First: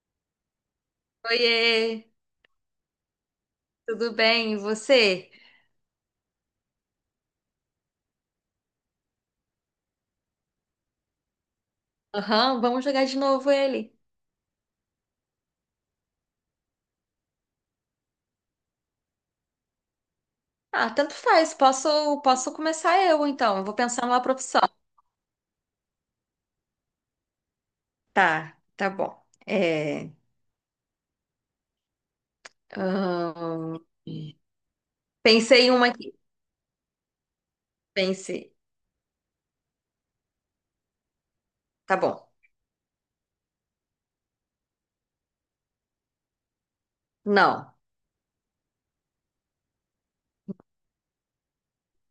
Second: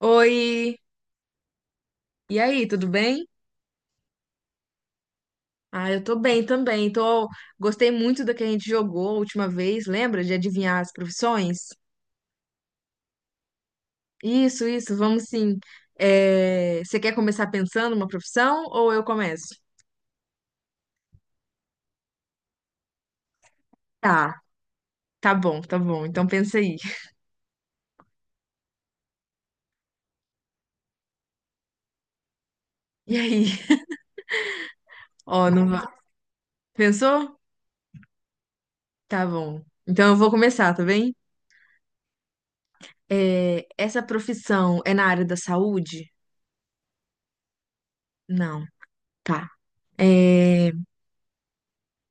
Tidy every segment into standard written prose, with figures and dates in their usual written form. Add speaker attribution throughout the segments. Speaker 1: Oi,
Speaker 2: Oiê,
Speaker 1: e aí, tudo bem?
Speaker 2: tudo bem? E você?
Speaker 1: Ah, eu tô bem também. Gostei muito da que a gente jogou a última vez, lembra? De adivinhar as profissões?
Speaker 2: Aham, vamos jogar de novo ele.
Speaker 1: Isso, vamos sim. Você quer começar pensando uma profissão ou eu começo?
Speaker 2: Ah, tanto faz. Posso começar eu, então. Eu vou pensar numa
Speaker 1: Tá,
Speaker 2: profissão.
Speaker 1: tá bom, tá bom. Então pensa aí.
Speaker 2: Tá, tá bom.
Speaker 1: E aí?
Speaker 2: Ahn,
Speaker 1: Ó,
Speaker 2: pensei
Speaker 1: não
Speaker 2: em
Speaker 1: vai.
Speaker 2: uma aqui.
Speaker 1: Pensou?
Speaker 2: Pensei.
Speaker 1: Tá bom. Então eu vou começar, tá bem?
Speaker 2: Tá bom.
Speaker 1: Essa profissão é na área da saúde?
Speaker 2: Não.
Speaker 1: Não. Tá. É,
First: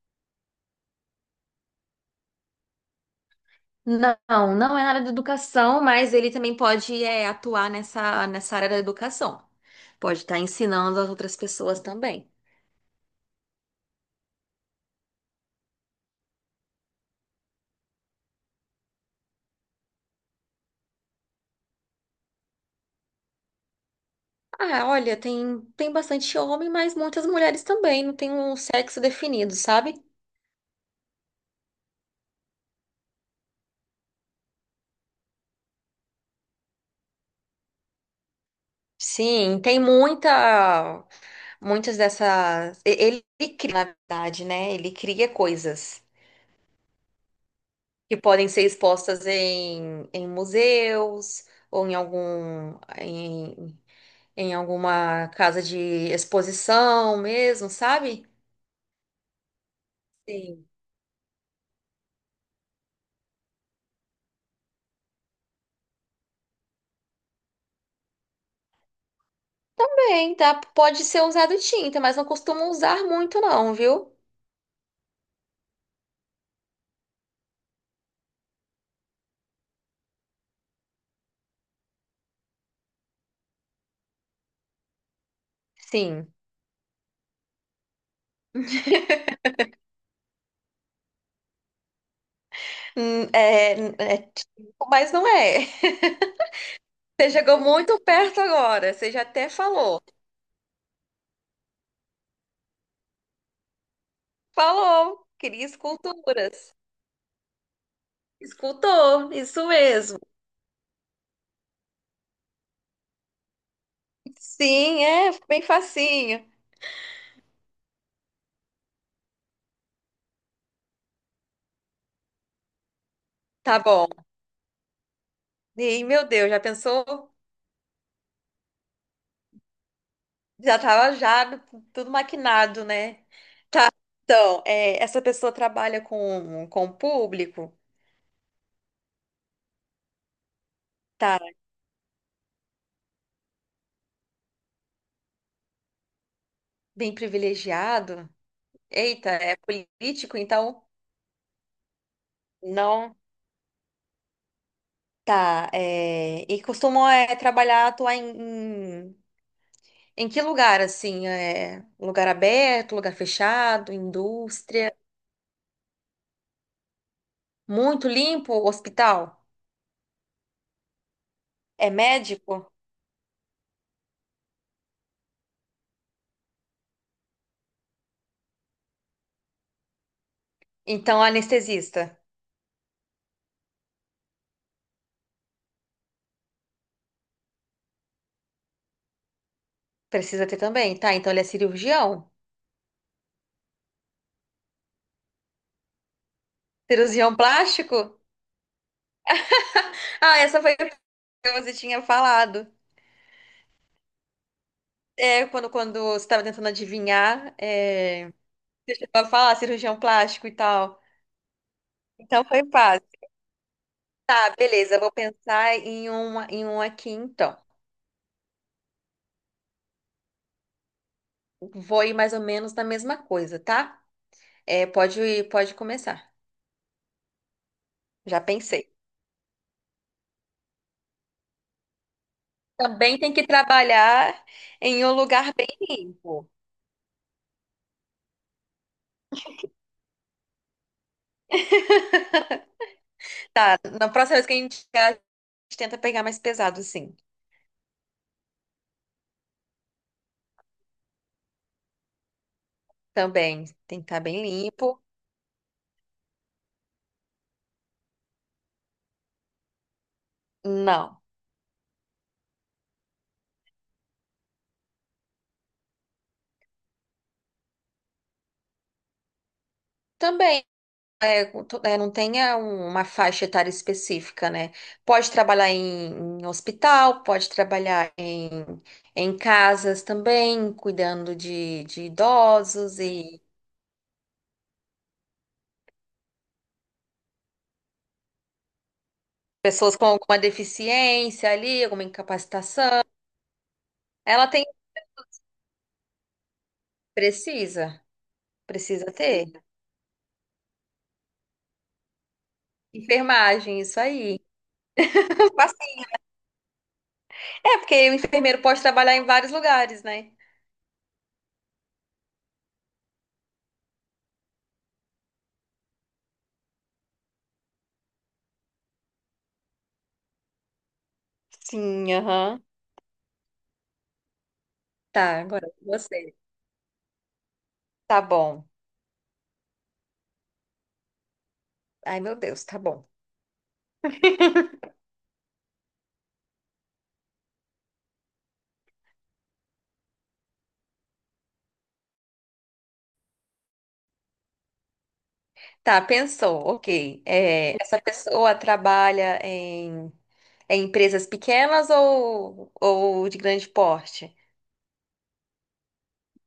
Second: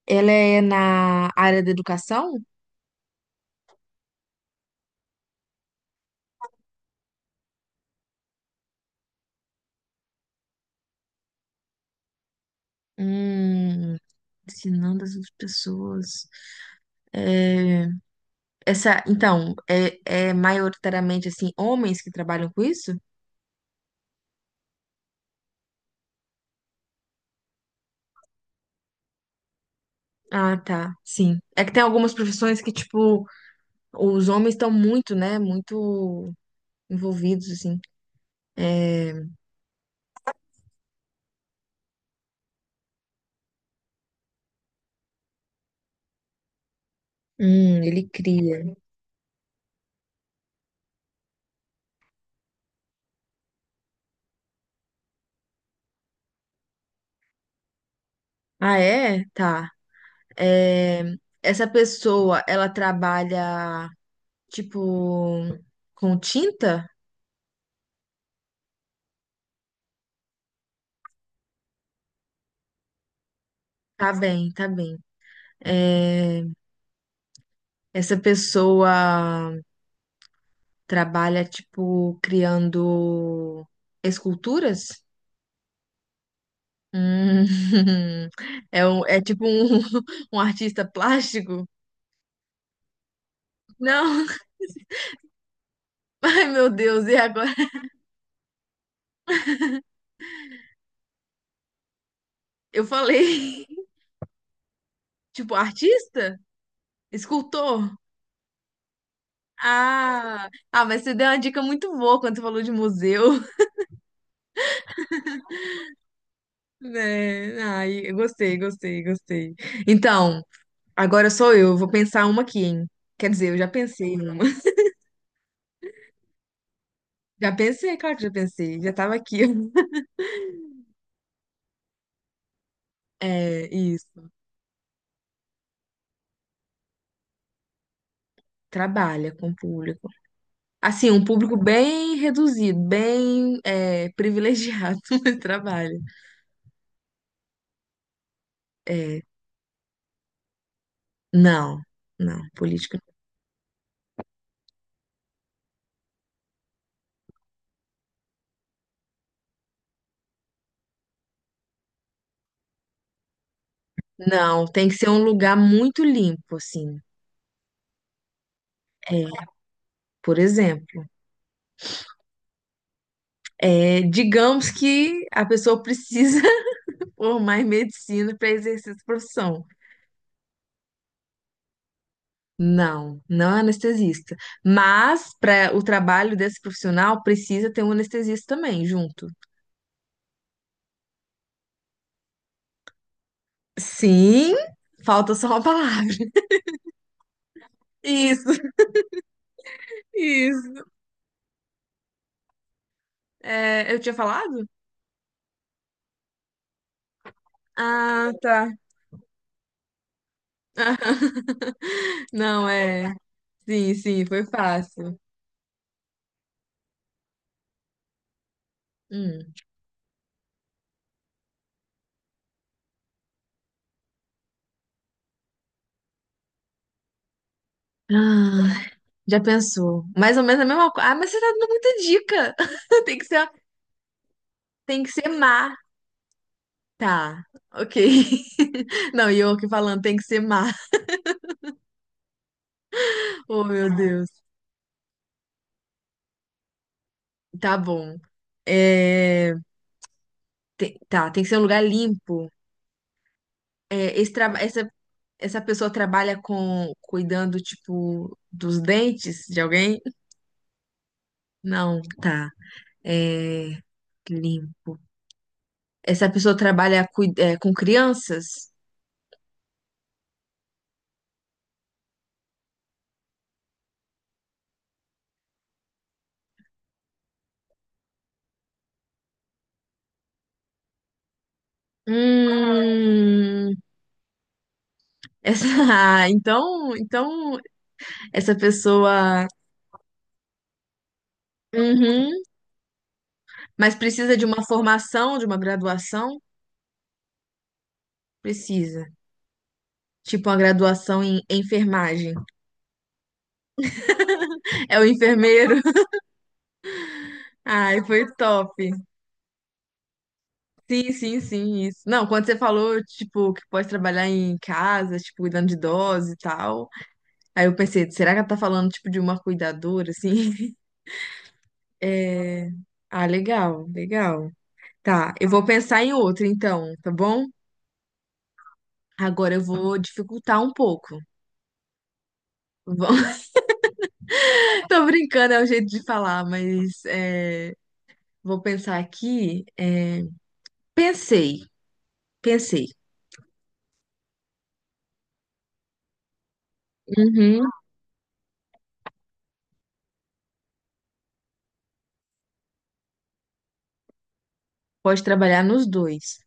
Speaker 1: Ela é na área da educação?
Speaker 2: Não, não é na área da educação, mas ele também pode atuar nessa, nessa área da educação. Pode estar ensinando as outras pessoas também.
Speaker 1: Hum, ensinando as outras pessoas. É, Essa, então, é maioritariamente assim, homens que trabalham com isso?
Speaker 2: Ah, olha, tem bastante homem, mas muitas mulheres também, não tem um sexo definido, sabe?
Speaker 1: Ah, tá, sim. É que tem algumas profissões que, tipo, os homens estão muito, né? Muito envolvidos, assim. É,
Speaker 2: Sim, muitas dessas. Ele cria, na verdade, né? Ele cria coisas
Speaker 1: ele
Speaker 2: que podem ser
Speaker 1: cria.
Speaker 2: expostas em, em museus ou em em, em alguma casa de exposição mesmo, sabe?
Speaker 1: Ah, é? Tá.
Speaker 2: Sim.
Speaker 1: É, essa pessoa, ela trabalha, tipo, com tinta?
Speaker 2: Bem, tá? Pode ser usado tinta, mas não costumo usar muito, não, viu?
Speaker 1: Tá bem, tá bem. É, essa pessoa, trabalha, tipo, criando esculturas?
Speaker 2: Sim.
Speaker 1: Hum, é tipo um, um artista plástico?
Speaker 2: É, é
Speaker 1: Não,
Speaker 2: tipo, mas não é.
Speaker 1: ai meu Deus, e
Speaker 2: Você
Speaker 1: agora?
Speaker 2: chegou muito perto agora. Você já até falou.
Speaker 1: Eu falei,
Speaker 2: Falou,
Speaker 1: tipo,
Speaker 2: queria
Speaker 1: artista?
Speaker 2: esculturas.
Speaker 1: Escultor?
Speaker 2: Escultor, isso mesmo.
Speaker 1: Ah, ah, mas você deu uma dica muito boa quando você falou de museu,
Speaker 2: Sim, é bem facinho.
Speaker 1: né? Ai, eu gostei, gostei, gostei. Então, agora sou eu, vou pensar uma aqui, hein? Quer dizer, eu já
Speaker 2: Tá bom.
Speaker 1: pensei numa.
Speaker 2: E meu Deus, já pensou?
Speaker 1: Já pensei, claro que já pensei, já tava aqui.
Speaker 2: Já tava já tudo maquinado, né?
Speaker 1: É, isso.
Speaker 2: Então, é, essa pessoa trabalha com o público,
Speaker 1: Trabalha com o público. Assim, um
Speaker 2: tá
Speaker 1: público bem reduzido, bem privilegiado, mas trabalha.
Speaker 2: bem privilegiado.
Speaker 1: É,
Speaker 2: Eita, é político, então
Speaker 1: não, não, política.
Speaker 2: não. Tá, é, e costumam trabalhar, atuar em que lugar, assim? É, lugar aberto, lugar fechado,
Speaker 1: Não, tem
Speaker 2: indústria?
Speaker 1: que ser um lugar muito limpo, assim.
Speaker 2: Muito limpo,
Speaker 1: É,
Speaker 2: hospital?
Speaker 1: por exemplo,
Speaker 2: É médico?
Speaker 1: digamos que a pessoa precisa formar em medicina para exercer essa profissão.
Speaker 2: Então, anestesista.
Speaker 1: Não, não é anestesista. Mas para o trabalho desse profissional precisa ter um anestesista também junto.
Speaker 2: Precisa ter também, tá? Então, ele é cirurgião?
Speaker 1: Sim, falta só uma palavra.
Speaker 2: Cirurgião plástico?
Speaker 1: Isso,
Speaker 2: Ah, essa foi a
Speaker 1: isso.
Speaker 2: que você tinha falado.
Speaker 1: É, eu tinha falado?
Speaker 2: É, quando você estava tentando adivinhar, é,
Speaker 1: Ah, tá.
Speaker 2: você chegou a falar cirurgião plástico e tal. Então, foi
Speaker 1: Não,
Speaker 2: fácil.
Speaker 1: é. Sim, sim, foi
Speaker 2: Ah, beleza, eu vou
Speaker 1: fácil.
Speaker 2: pensar em um aqui, então.
Speaker 1: Hum.
Speaker 2: Vou ir mais ou menos na mesma coisa, tá? É, pode ir, pode começar. Já
Speaker 1: Ah,
Speaker 2: pensei.
Speaker 1: já pensou. Mais ou menos a mesma coisa. Ah, mas você tá dando muita dica. Tem
Speaker 2: Também
Speaker 1: que
Speaker 2: tem
Speaker 1: ser,
Speaker 2: que trabalhar
Speaker 1: tem
Speaker 2: em
Speaker 1: que
Speaker 2: um
Speaker 1: ser
Speaker 2: lugar bem
Speaker 1: má.
Speaker 2: limpo.
Speaker 1: Tá, ok. Não, e eu aqui falando, tem que ser má. Oh,
Speaker 2: Tá,
Speaker 1: meu
Speaker 2: na próxima
Speaker 1: Deus.
Speaker 2: vez que a gente chegar, a gente tenta pegar mais pesado, sim.
Speaker 1: Tá bom. É, tá, tem que ser um lugar limpo.
Speaker 2: Também tem que estar
Speaker 1: Esse
Speaker 2: bem
Speaker 1: trabalho.
Speaker 2: limpo.
Speaker 1: Essa pessoa trabalha com cuidando, tipo, dos dentes de alguém?
Speaker 2: Não.
Speaker 1: Não, tá. É, limpo. Essa pessoa trabalha com crianças?
Speaker 2: Também é, não tenha uma faixa etária específica, né? Pode trabalhar em hospital, pode trabalhar em casas também, cuidando de idosos.
Speaker 1: Hum, essa, ah, então essa pessoa,
Speaker 2: Pessoas com alguma deficiência ali, alguma
Speaker 1: uhum,
Speaker 2: incapacitação.
Speaker 1: mas precisa de
Speaker 2: Ela
Speaker 1: uma
Speaker 2: tem.
Speaker 1: formação, de uma graduação?
Speaker 2: Precisa.
Speaker 1: Precisa.
Speaker 2: Precisa ter.
Speaker 1: Tipo uma graduação em enfermagem.
Speaker 2: Enfermagem, isso aí.
Speaker 1: É o enfermeiro.
Speaker 2: Passe- É,
Speaker 1: Ai,
Speaker 2: porque o
Speaker 1: foi
Speaker 2: enfermeiro
Speaker 1: top.
Speaker 2: pode trabalhar em vários lugares, né?
Speaker 1: Sim, sim, sim, isso. Não, quando você falou, tipo, que pode trabalhar em casa, tipo, cuidando de idosos e tal, aí eu pensei, será que ela tá falando, tipo, de uma cuidadora, assim?
Speaker 2: Sim, aham.
Speaker 1: É... Ah, legal, legal. Tá,
Speaker 2: Tá,
Speaker 1: eu vou
Speaker 2: agora
Speaker 1: pensar em
Speaker 2: você.
Speaker 1: outra, então, tá bom?
Speaker 2: Tá bom.
Speaker 1: Agora eu vou dificultar um pouco.
Speaker 2: Ai, meu Deus, tá bom.
Speaker 1: Vou- Tô brincando, é o jeito de falar, mas vou pensar aqui. Pensei, pensei.
Speaker 2: Tá, pensou, ok.
Speaker 1: Uhum.
Speaker 2: É, essa pessoa trabalha em empresas pequenas ou de grande porte?
Speaker 1: Pode trabalhar nos dois.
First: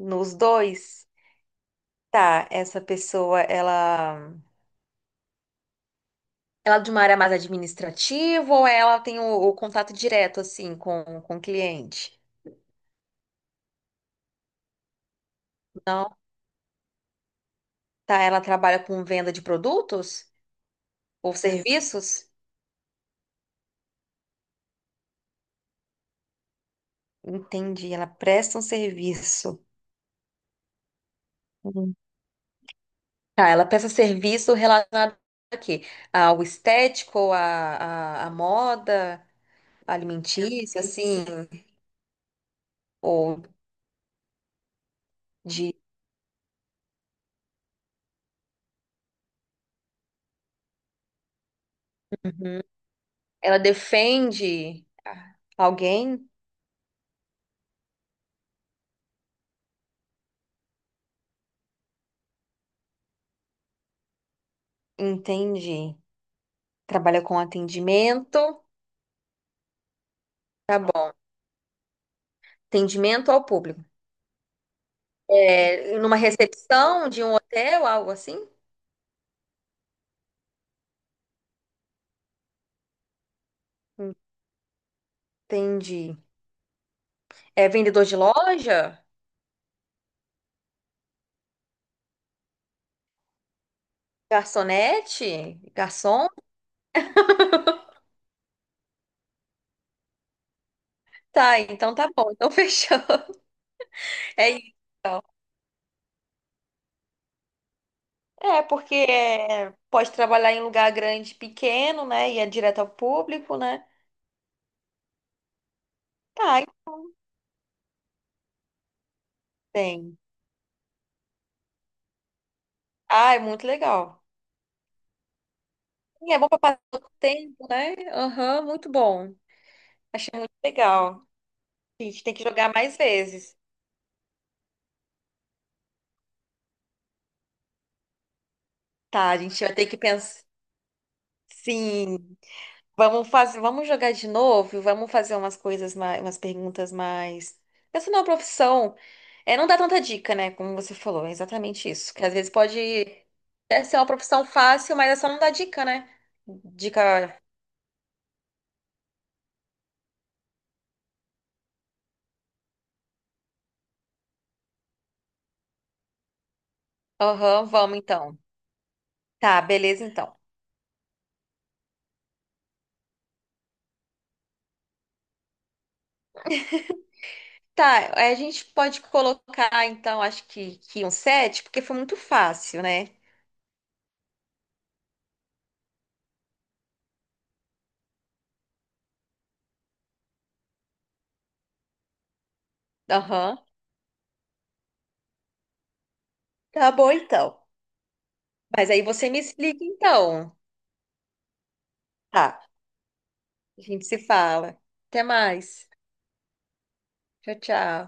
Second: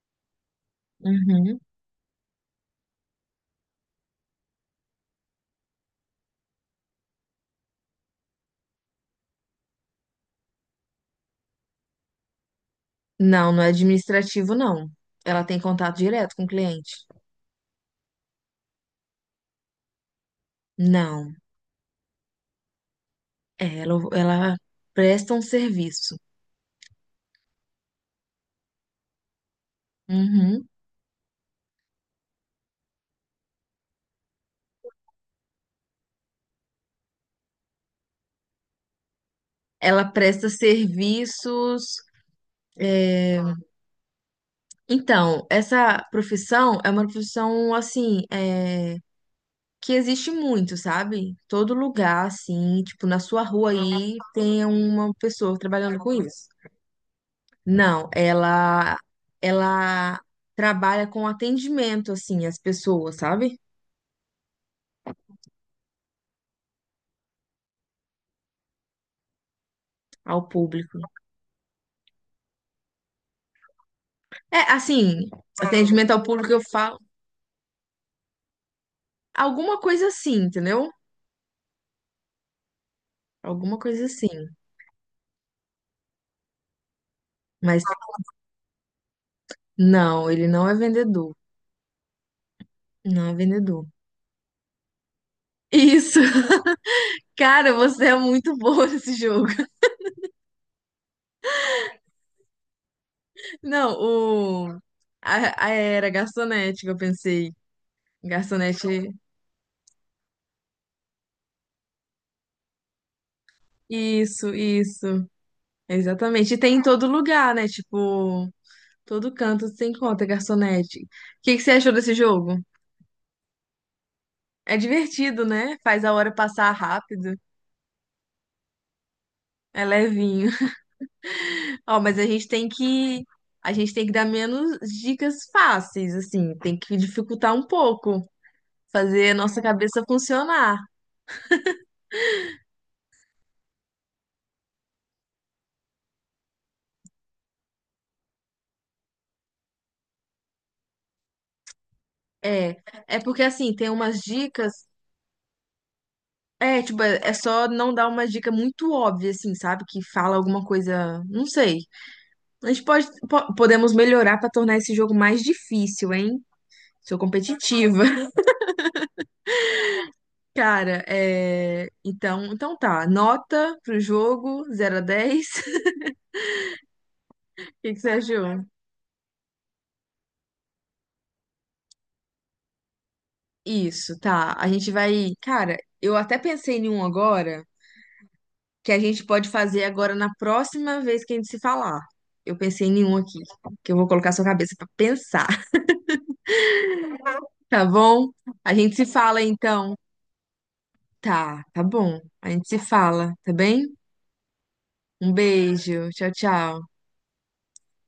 Speaker 2: Nos dois?
Speaker 1: Uhum.
Speaker 2: Tá, essa pessoa, ela. Ela é de uma área mais administrativa ou ela tem o contato direto, assim, com o cliente?
Speaker 1: Não, não é administrativo, não. Ela tem contato
Speaker 2: Não?
Speaker 1: direto com o cliente.
Speaker 2: Tá, ela trabalha com venda de produtos
Speaker 1: Não.
Speaker 2: ou serviços?
Speaker 1: Ela presta um serviço.
Speaker 2: Entendi, ela presta um serviço.
Speaker 1: Uhum.
Speaker 2: Uhum. Tá, ela presta serviço relacionado a quê? Ao à moda,
Speaker 1: Ela presta
Speaker 2: alimentícia, assim,
Speaker 1: serviços. é,
Speaker 2: ou
Speaker 1: Então,
Speaker 2: de...
Speaker 1: essa profissão é uma profissão assim, que existe muito, sabe? Todo lugar, assim, tipo, na sua
Speaker 2: Ela
Speaker 1: rua aí tem
Speaker 2: defende
Speaker 1: uma pessoa trabalhando com
Speaker 2: alguém?
Speaker 1: isso. Não, ela trabalha com atendimento, assim, às pessoas, sabe?
Speaker 2: Entendi. Trabalha com atendimento.
Speaker 1: Ao
Speaker 2: Tá
Speaker 1: público.
Speaker 2: bom. Atendimento ao público.
Speaker 1: Assim,
Speaker 2: É,
Speaker 1: atendimento
Speaker 2: numa
Speaker 1: ao público eu falo
Speaker 2: recepção de um hotel, algo assim?
Speaker 1: alguma coisa assim, entendeu? Alguma coisa assim.
Speaker 2: Entendi. É
Speaker 1: Mas
Speaker 2: vendedor de loja?
Speaker 1: não, ele não é vendedor. Não é vendedor.
Speaker 2: Garçonete?
Speaker 1: Isso!
Speaker 2: Garçom?
Speaker 1: Cara, você é muito boa nesse jogo.
Speaker 2: Tá, então tá bom. Então fechou. É,
Speaker 1: Não,
Speaker 2: isso.
Speaker 1: o. A era garçonete que eu pensei.
Speaker 2: É porque
Speaker 1: Garçonete.
Speaker 2: é, pode trabalhar em lugar grande, pequeno, né? E é direto ao público, né?
Speaker 1: Isso, isso. Exatamente. E
Speaker 2: Tá,
Speaker 1: tem em todo
Speaker 2: então
Speaker 1: lugar, né? Tipo, todo canto você
Speaker 2: tem.
Speaker 1: encontra garçonete. O que que você achou desse jogo?
Speaker 2: Ah, é muito legal.
Speaker 1: É divertido, né? Faz a hora
Speaker 2: E é bom para
Speaker 1: passar
Speaker 2: passar o
Speaker 1: rápido.
Speaker 2: tempo, né? Aham, muito bom.
Speaker 1: É
Speaker 2: Achei
Speaker 1: levinho.
Speaker 2: muito legal.
Speaker 1: Ó,
Speaker 2: A
Speaker 1: mas
Speaker 2: gente
Speaker 1: a
Speaker 2: tem que
Speaker 1: gente tem
Speaker 2: jogar mais
Speaker 1: que
Speaker 2: vezes.
Speaker 1: a gente tem que dar menos dicas fáceis, assim, tem que dificultar um pouco, fazer
Speaker 2: Tá,
Speaker 1: a
Speaker 2: a
Speaker 1: nossa
Speaker 2: gente vai ter que
Speaker 1: cabeça
Speaker 2: pensar.
Speaker 1: funcionar.
Speaker 2: Sim. Vamos fazer, vamos jogar de novo, vamos fazer umas coisas mais, umas perguntas mais. Essa não é uma profissão. É, não dá tanta dica, né? Como você falou, é exatamente isso. Que às vezes
Speaker 1: É,
Speaker 2: pode
Speaker 1: é porque assim, tem
Speaker 2: ser uma
Speaker 1: umas
Speaker 2: profissão
Speaker 1: dicas,
Speaker 2: fácil, mas é só não dar dica, né?
Speaker 1: tipo, é
Speaker 2: Dica.
Speaker 1: só não dar uma dica muito óbvia assim, sabe, que fala alguma coisa, não sei. A gente pode podemos melhorar pra tornar esse jogo mais difícil, hein? Sou
Speaker 2: Aham, vamos
Speaker 1: competitiva.
Speaker 2: então. Tá, beleza então.
Speaker 1: Cara, então, então, nota pro jogo 0 a 10, o que que você
Speaker 2: Tá, a
Speaker 1: achou?
Speaker 2: gente pode colocar então, acho que um 7, porque foi muito fácil, né?
Speaker 1: Isso, tá. A gente vai. Cara, eu até pensei em um agora que a gente pode fazer agora na próxima vez que a gente se falar. Eu pensei em um aqui,
Speaker 2: Aham.
Speaker 1: que eu vou colocar sua cabeça pra pensar,
Speaker 2: Tá bom então.
Speaker 1: tá bom? A
Speaker 2: Mas
Speaker 1: gente
Speaker 2: aí
Speaker 1: se
Speaker 2: você me
Speaker 1: fala
Speaker 2: explica
Speaker 1: então.
Speaker 2: então.
Speaker 1: Tá, tá bom.
Speaker 2: Tá,
Speaker 1: A gente se fala, tá
Speaker 2: a
Speaker 1: bem?
Speaker 2: gente se fala. Até
Speaker 1: Um
Speaker 2: mais.
Speaker 1: beijo. Tchau, tchau.
Speaker 2: Tchau, tchau.